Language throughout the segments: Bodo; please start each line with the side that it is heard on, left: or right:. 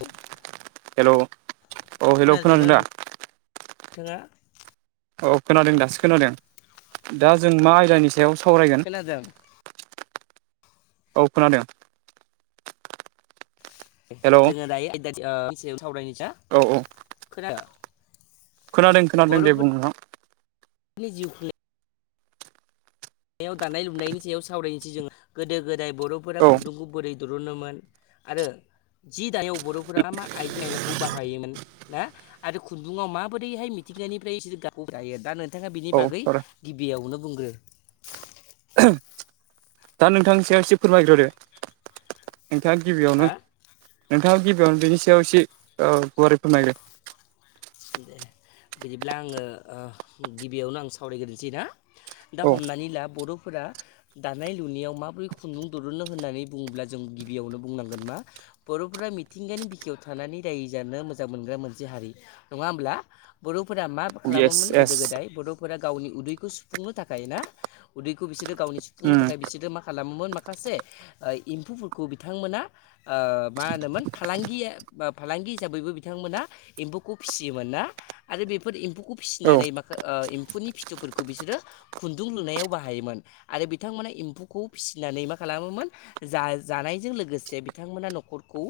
left: औ
right: हेल' हेल' खोनादों
left: खोनादोंना
right: दा
left: नों थाङा?
right: औ खोनादों दासो खोनादों। दा जों मा आयदानि सायाव सावरायगोन?
left: [unintelligible]
right: औ खोनादों। हेल' औ
left: जोङो दायो [unintelligible]
right: औ औ
left: खोना
right: खोनादों खोनादों दे बुंनो [unintelligible]
left: [unintelligible] याव दानाय लुनायनि सायाव सावरायनोसै जोङो गोदो गोदाय बर'फोरा
right: औ
left: खुुन्दुंखौ बोरै दिरुनमोन आरो जि दायाव बर'फोरा मा आइजें आयलाखौ बाहायोमोन ना आरो खुन्दुङआव माबोरैहाय मिथिंगानिफ्रायसोर गाब जायो दा नोंथाङा बिनि
right: औ
left: बागै
right: सार
left: गिबियावनो बुंग्रो।
right: दा नोंथांनि सायाव एसे फोरमायग्रोदो नोंथाङा गिबियावनो
left: हा
right: नोंथाङा गिबियावनो बिनि सायाव एसे ओ गुवारै फोरमायदो।
left: दे बिदिब्ला आङो गिबियावनो आं सावरायग्रोसै ना दा
right: औ
left: हमनानै ला बर'फोरा दानाय लुनायाव माबोरै खुन्दुं दिरुनो होननानै बुङोब्ला जों गिबियावनो बुंनांगोन मा बर'फोरा मिथिंगानि बिखायाव थानानै रायजो जानो मोजां मोनग्रा मोनसे हारि नङा होमब्ला बर'फोरा मा
right: येस
left: खालामोमोन
right: येस
left: गोदो गोदाय बर' फोर गावनि उदैखौ सुफुंनो थाखाय ना उदैखौ बिसोरो गावनि सुफुंनो
right: उम
left: थाखाय बिसोरो मा खालामोमोन मा खासे एम्फौफोरखौ बिथांमोना ओ मा होनोमोन फालांगिया फालांगि हिसाबैबो बिथांमोना एम्फौखौ फिसियोमोन ना आरो बेफोर एम्फौखौ
right: औ
left: फिसिनानै माखा ओ एम्फौनि फिथुफोरखौ बिसोरो खुन्दुं लुनायाव बाहायोमोन आरो बिथांमोना इम्फुखौ फिसिनानै मा खालामोमोन जा जानायजों लोगोसे बिथांमोना न'खरखौ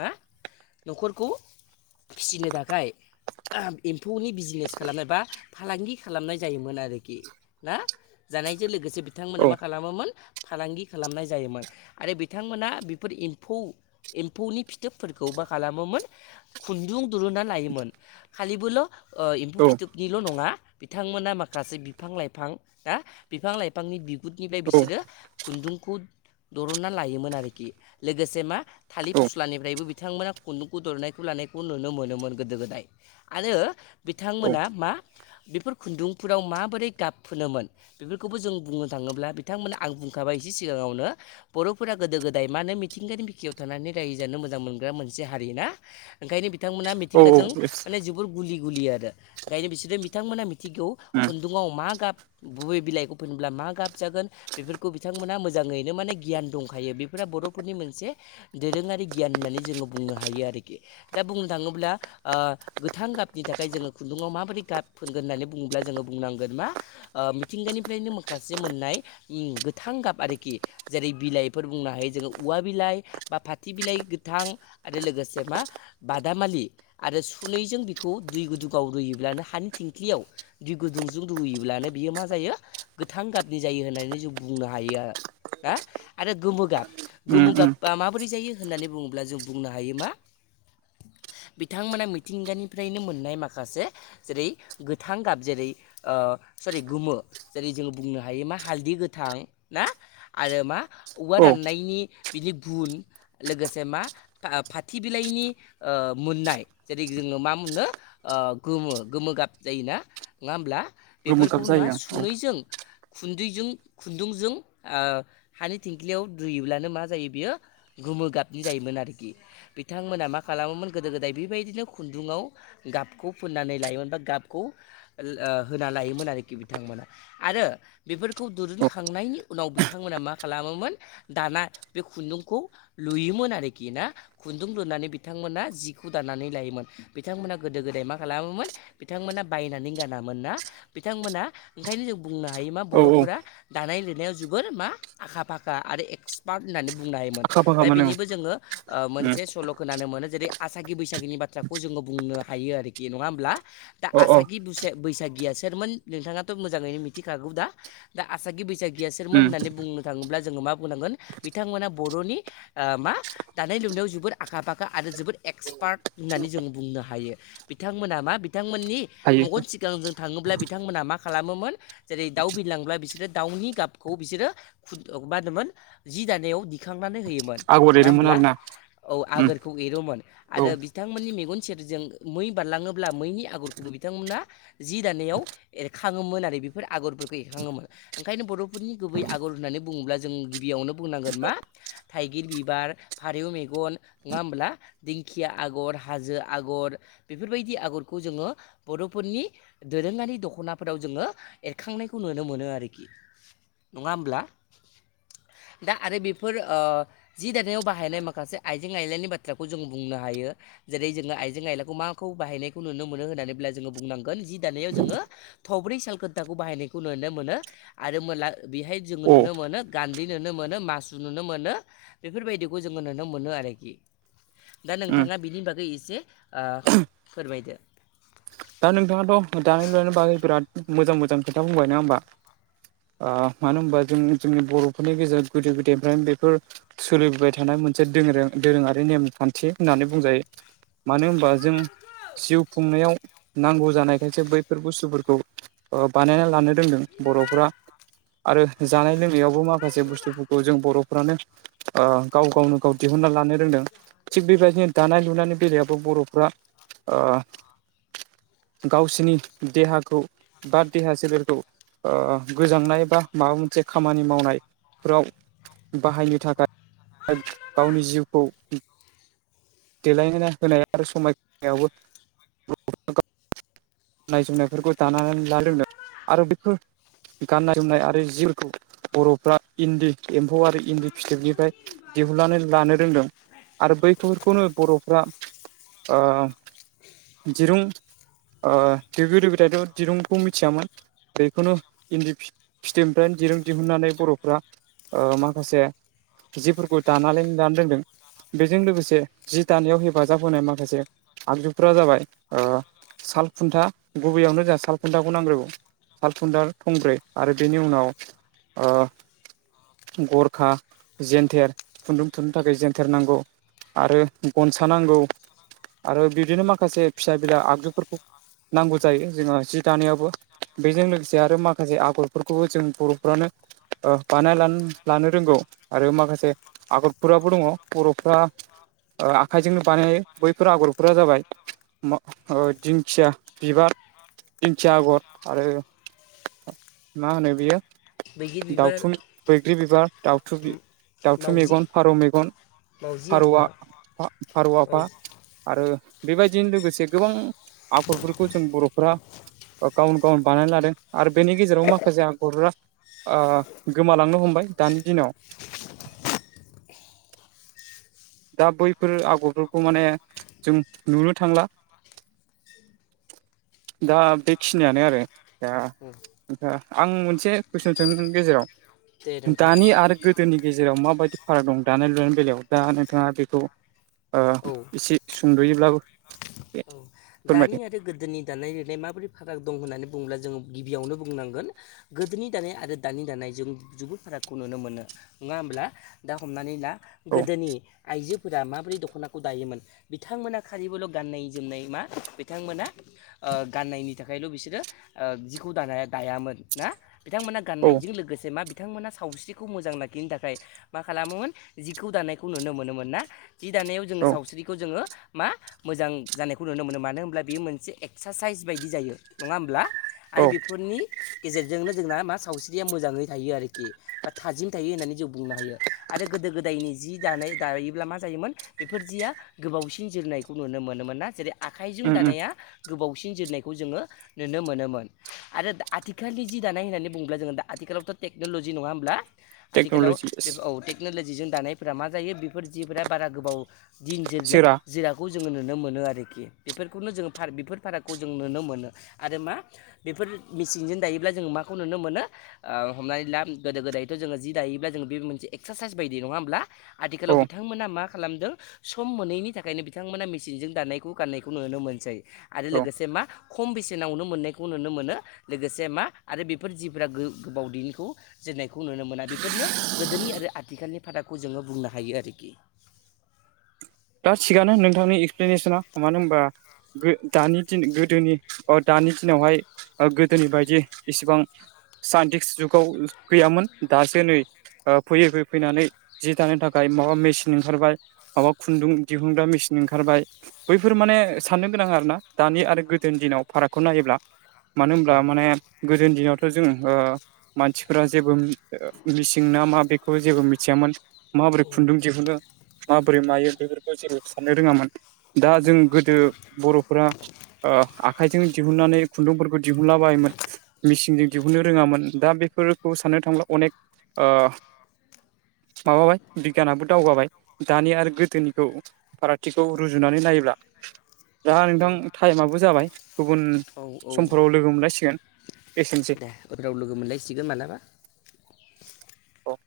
left: बा न'खरखौ फिसिनो थाखाय एम्फौनि बिजिनेस खालामनाय बा फालांगि खालामनाय जायोमोन आरोखि ना। जानायजों लोगोसे बिथांमोना
right: औ
left: मा खालामोमोन फालांगि खालामनाय जायोमोन आरो बिथांमोना बेफोर एम्फु एम्फुनि फिथोबफोरखौ मा खालामोमोन खुन्दुं दुरुना लायोमोन खालि बोल' ओ एम्फु
right: औ
left: फिथोबनिल' नङा बिथांमोना माखासे बिफां लाइफां ना बिफां लाइफांनि बिगुदनिफ्राय बिसोरो खुन्दुंखौ द'रनना लायोमोन आरोखि लोगोसे मा थालिर
right: औ
left: फस्लानिफ्रायबो बिथांमोना खुन्दुंखौ दुरनायखौ लानायखौ नुनो मोनोमोन गोदो गोदाय। आरो
right: औ
left: बिथांमोना मा बेफोर खुन्दुंफोराव माबोरै गाब फुनोमोन? बेफोरखौबो जों बुंनो थाङोब्ला बिथांमोना आं बुंखाबाय एसे सिगाङावनो बर'फोरा गोदो गोदाय मा मिथिंगायानि बिखिायाव थानानै रायजो जानो मोजां मोनग्रा मोनसे हारि ना। ओंखायनो बिथांमोनहा
right: औ
left: मिथिंगाजों
right: येस
left: माने जोबोर गुलि गुलि आरो। ओंखायनो बिसोरो बिथांमोना मिथिगौ
right: उम
left: खुन्दुंआव मा गाब बबे बिलाइखौ फुनोब्ला मा गाब जागोन बेफोरखौ बिथांमोनहा मोजाङैनो माने गियान दंखायो बेफोर बर'फोरनि मोनसे दोरोङारि गियान होननानै जोङो बुंनो हायो आरोखि दा बुंनो थाङोब्ला ओ गोथां गाबनि थाखाय जोङो खुन्दुङाव माबोरै गाब फोनगोन होननानै बुङोब्ला जोङो बुंनांगोन मा ओ मिथिंगानिफ्रायनो माखासे मोननाय गोथां गाब आरोखि जेरै बिलाइफोर बुंनो हायो जोङो औवा बिलाइ बा फाथि बिलाइ गोथां आरो लोगोसे मा बादामालि आरो सु नैजों बि बेखौ दै गुदुङाव रुयोब्लानो हानि थिंख्लियाव दै गुदुंजों रुयोब्लानो बियो मा जायो गोथां गाबनि जायो होननानै जों बुंनो हायो। ना आरो गोमो गाब
right: उम
left: गोमो
right: उम
left: गाबा माबोरै जायो होननानै बुङोब्ला जों बुंनो हायो मा बिथांमोना मिथिंगानिफ्रायनो मोननाय माखासे जेरै गोथां गाब जेरै सरि गोमो जेरै जोङो बुंनो हायो मा हालदै गोथां ना आरो मा औवा
right: औ
left: राननायनि बिदि बुन लोगोसे मा फाथि बिलाइनि मोननाय जेरै जोङो मा मोनो गोमो गोमो गाब जायोना नङा होमब्ला
right: गोमो
left: बेफोरखौ
right: गाब
left: नङा
right: जायो आं
left: सुनैजों खुन्दैजों खुन्दुंजों हानि थिेंख्लियाव रुयोब्लानो मा जायो बेयो गोमो गाबनि जायोमोन आरोखि बिथांमोना मा खालामोमोन गोदो गोदाय बेबायदि बिदिनो खुन्दुुंङाव गाबखौ फोननानै लायोमोन बा गाबखौ होना लायोमोन आरोखि बिथांमोना आरो बेफोरखौ
right: औ
left: दिरुनखांनायनि उनाव बिथांमोना मा खालामोमोन दाना बे खुन्दुंखौ लुयोमोन आरोखि ना खुन्दुं लुनानै बिथांमोना जिखौ दानानै लायो बिथांमोना गोदो गोदाय मा खालामोमोन बिथांमोना बायनानै गानामोन ना बिथांमोना ओंखायनो जों बुंनो हायो मा
right: औ औ
left: बर'फोरा दानाय लुनायाव जोबोर मा आखा फाखा आरो पार्ट होननानै बुंनो हायोमोन
right: आखा
left: दा
right: फाखामोन ओं
left: बेनिबो जोङो
right: उम
left: मोनसे सल' खोनानो मोनो जेरै आसागि बैसागिनि बाथ्राखौ जोङो बुंनो हायो आरोखि नङा होमब्ला दा
right: अ अ
left: आसागि बैसागियासो सोरमोन नोंथाङाथ' मोजाङैनो मिथिखागौ दा दा आसागि बैसागिया सोरमोन
right: उम
left: होननानै बुंनो थाङोब्ला जोङो मा बुंनांगोन बिथांमोना बर'नि मा दानाय लुनायाव जोबोद आखा फाखा आरो जोबोद एक्सपार्ट होननानै जों बुंनो हायो बिथांमोना मा बिथांमोननि
right: हायो
left: मेगन सिगांजों थाङोब्ला बिथांमोनहा मा खालामोमोन जेरै दाउ बिरलांब्ला बिसोरो दाउनि गाबखौ बिसोरो मा होनोमोन जि दानायाव थुखांनानै होयोमोन
right: आगर
left: नङा
right: एरोमोन
left: होमब्ला
right: आरोना
left: औ
right: उम
left: आगरखौ एरोमोन
right: औ
left: आरो बिथांमोननि मेगन सेरजों मै बारलाङोब्ला मैनि आगरखौबो बिथांमोनहा जि दानायाव एरखाङोमोन आरो बेफोर आगरफोरखौ एरखाङोमोन ओंखायनो बर'फोरनि गुबै आगर होननानै बुङोब्ला जों गिबियावनो बुंनांगोन मा थाइगिर बिबार फारौ मेगन नङा होमब्ला दिंखिया आगर हाजो आगर बेफोरबायदि आगरखौ जोङो बर'फोरनि दोरोङारि दख'नाफोराव जोङो एरखांनायखौ नुनो मोनो आरोखि नङा होमब्ला दा आरो बेफोर ओ जि दानायाव बाहायनाय माखासे आइजें आयलानि बाथ्राखौ जों बुंनो हायो जेरै जोङो आइजें आइलाखौ माखौ बाहायनायखौ नुनो मोनो होननानै बुङोब्ला जोङो बुंनांगोन जि दानायाव जोङो थब्रै सालखुन्थाखौ बाहायनायखौ नुनो मोनो आरो मोनला बेहाय जोंङो
right: अ
left: नुनो मोनो गान्दिै नुनो मोनो मासु नुनो मोनो बेफोरबायदिखौ जोङो नुनो मोनो आरोखि दा
right: उम
left: नोंथाङा बिनि बागै एसे फोरमायदो
right: दा नोंथाङाथ' दानि लु बाहै बिराद मोजां मोजां खोथा बुंबाय नङा होमबा मानो होनबा जों जोंनि बर'फोरनि गेजेराव गोदो गोदायनिफ्राय बेफोर सोलिबोबाय थानाय मोनसे द दोरोङारि नेमखान्थि होननानै बुंजायो मानो होनबा जों जिउ खुंनायाव नांगौ जानायखायसो बैफोर बुस्थुफोरखौ बानायना लानो रोंदों बर'फ्रा आरो जानाय लोंनायावबो माखासे बुस्थुफोरखौ जों बर'फ्रानो गाव गावनो गाव दिहुनना लानो रोंदों थिग बेबायदिनो दानाय लुनायनि बेलायाबो बर'फ्रा गावसिोरनि देहाखौ बा देहा सोलेरखौ गोजांनाय बा माबा मोनसे खामानि मावनाय फोराव बाहायनो थाखाय गावनि जिउखौ देलायना होनाया आरो समायायावबो [unintelligible] नाय जोमनायफोरखौ दानानै लानो रोंदों आरो बेखौ गाननाय जोमनाय आरो जिखौ बर'फ्रा इन्दि एम्फौ आरो इन्दि फिथोबनिफ्राय दिहुननानै लानो रोंदों आरो बैखौ खौनो बर'फ्रा दिरुं ओ दो गोदो गोदायथ' दिरुंखौ मिथियामोन बेखौनो इन्दि फिथोबनिफ्रायनो दिरुं दिहुननानै बर'फ्रा माखासे जिफोरखौ दानानैनोलानो रोंदों बेजों लोगोसे जि दानायाव हेफाजाब होनाय माखासे आगजुफोरा जाबाय सालखुन्था गुबैयावनो जोंहा सालखुन्थाखौ नांग्रोगौ सालखुनन्दार थंब्रै आरो बेनि उनाव गरखा जेन्थेर खुन्दुं थुुंनो थाखाय जेन्थेर नांगौ आरो गनसा नांगौ आरो बिदिनो माखासे फिसा बिला आगजुफोरखौ नांगौ जायो जोङो जि दानायावबो बेजों लोगोसे आरो माखासे आगरफोरखौबो जों बर'फ्रानो बानाय लानो रोंगौ आरो माखासे आगरफोराबो दङ बर'फ्रा आखाइजोंनो बानायनाय बैफोर आगरफोरा जाबाय दिंखिया बिबार दिंखिया आगर आरो मा होनो बियो
left: बैग्रि बिबार
right: दावथुम बैग्रि बिबार द दाउथु
left: मावजि
right: मेगन फारौ मेगन
left: मावजि आफा
right: फारौआ फारौ आफा
left: मावजि
right: आरो बेबायदिनो लोगोसे गोबां आगरफोरखौ जों बर'फोरा गावन गावन बानायना लादों आरो बेनि गेजेराव माखासे आगरा ओ गोमालांनो हमबाय दानि दिनाव दा बैफोर आगरफोरखौ माने जों नुनो थांला
left: [inaudible]
right: दा बेखिनियानो आरो दा आ आं मोनसे कुइसन सोंनि
left: दे
right: गेजेराव
left: नोंथां
right: दानि आरो गोदोनि गेजेराव माबायदि फाराग दं दानाय लुनाय बेलायाव दा नोंथाङा बेखौ
left: औ
right: एसे सुंद'योब्लाबो
left: औ दानि
right: फोरमायदो
left: आरो गोदोनि दानाय लुनाय माबोरै फाराग दं होननानै बुङोब्ला जोङो गिबियावनो बुंनांगोन गोदोनि दानाय आरो दानि दानाय जों जुबोद फारागखौ नुनो मोनो नङा होमब्ला दा हमनानै ला
right: औ
left: गोदोनि आइजोफोरा माबोरै दख'नाखौ दायोमोन बिथांमोना खालिबोल' गाननाय जोमनाय मा बिथांमोना ओ गाननायनि थाखायल' बिसोरो ओ जिखौ दानाया दायामोन ना बिथांमोना
right: औ
left: गाननायजों लोगोसे मा बिथांमोना सावस्रिखौ मोजां लाखिनो थाखाय मा खालामोमोन जिखौ दानायखौ नुनो मोनोमोन ना जि दानायाव जोङो
right: औ
left: सावस्रिखौ जोङो मा मोजां जानायखौ नुनो मोनो मानो होनोमब्ला बेयो मोनसे एक्सारसाइस बायदि जायो नङा होमब्ला
right: औ
left: आरो बेफोरनि गेजेरजोंनो जोंना मा सावस्रिया मोजाङै थायो आरोखि बा थाजिम थायो होननानै जों बुंनो हायो आरो गोदो गोदायनि जि दानाय दायोब्ला मा जायोमोन बेफोर जिया गोबावसिन जोरनायखौ नुनो मोनोमोना जेरै आखाइजों
right: उम उम
left: दानाया गोबावसिन जोरनायखौ जोङो नुनो मोनोमोन आरो, आथिखालनि जि दानाय होननानै बुङोब्ला जोङो दा आथिखालावथ' टेक्न'ल'जि नङा होमब्ला आथिखालाव
right: टेक्न'लजि
left: बे औ टेक्न'लजिजों दानायफोरा मा जायो बेफोर जिफोरा बारा गोबाव दिन जे
right: सोरा
left: जिराखौ जोङो नुनो मोनो आरोखि बेफोरखौनो जोङो फाराग बेफोर फारागखौ जों नुनो मोनो आरो मा बेफोर मेसिनजों दायोब्ला जों माखौ नुनो मोनो ओ हमनानै ला गोदो गोदायथ' जोङो जि दायोब्ला जोङो बे मोनसे एक्सारसाइस बायदि नङा होमब्ला! आथिखालाव
right: औ
left: बिथांमोना मा खालामदों सम मोनैनि थाखायनो बिथांमोना मेसिनजों दानायखौ गाननायखौ नुनो मोनसै आरो
right: औ
left: लोगोसे मा खम बेसेनावनो मोननायखौ नुनो मोनो लोगोसे मा आरो बेफोर जिफोरा गोबावदैनिखौ जेननायखौ नुनो मोना बेफोरनो गोदोनि आरो आथिखालनि फादाखौ जोङो बुंनो हायो आरोखि।
right: दा थिगानो नोंथांनि एक्सप्लेनेसना मानो होनोमबा गो दानि दिन गोदोनि अ दानि दिनावहाय ओ गोदोनि बायदि इसिबां साइन्टिस जुगाव गैयामोन दासो नै ओ फैयै फैयै फैनानै जि थानो थाखाय माबा मेसिन ओंखारबाय। माबा खुन्दुं दिहुनग्रा मेचिन ओंखारबाय बैफोर माने साननो गोनां आरोना दानि आरो गोदोनि दिनाव फारागखौ नायोब्ला। मानो होनब्ला माने गोदोनि दिनावथ' जों ओ मानसिफोरा जेबो मिसिं ना मा बेखौ जेबो मिथियामोन। माबोरै खुन्दुं दिहुनो माबोरै मायो बेफोरखौ जेबो साननो रोंङामोन। दा जों गोदो बर'फोरा आखाइजों ओ दिहुननानै खुन्दुंफोरखौ दिहुनलाबायोमोन। मेसिनजों दिहुननो रोङामोन दा बेफोरखौ साननो थांब्ला अनेक ओ माबाबाय बिगियानाबो दावगाबाय दानि आरो गोदोनि औ फारागथिखौ रुजुनानै नायोब्ला दा नोंथां टाइमाबबो जाबाय गुबुन
left: औ औ
right: समफोराव लोगो मोनलायसिगोन। एसेनोसै
left: दे उनाव लोगो मोनलायसिगोन मालाबा।
right: औ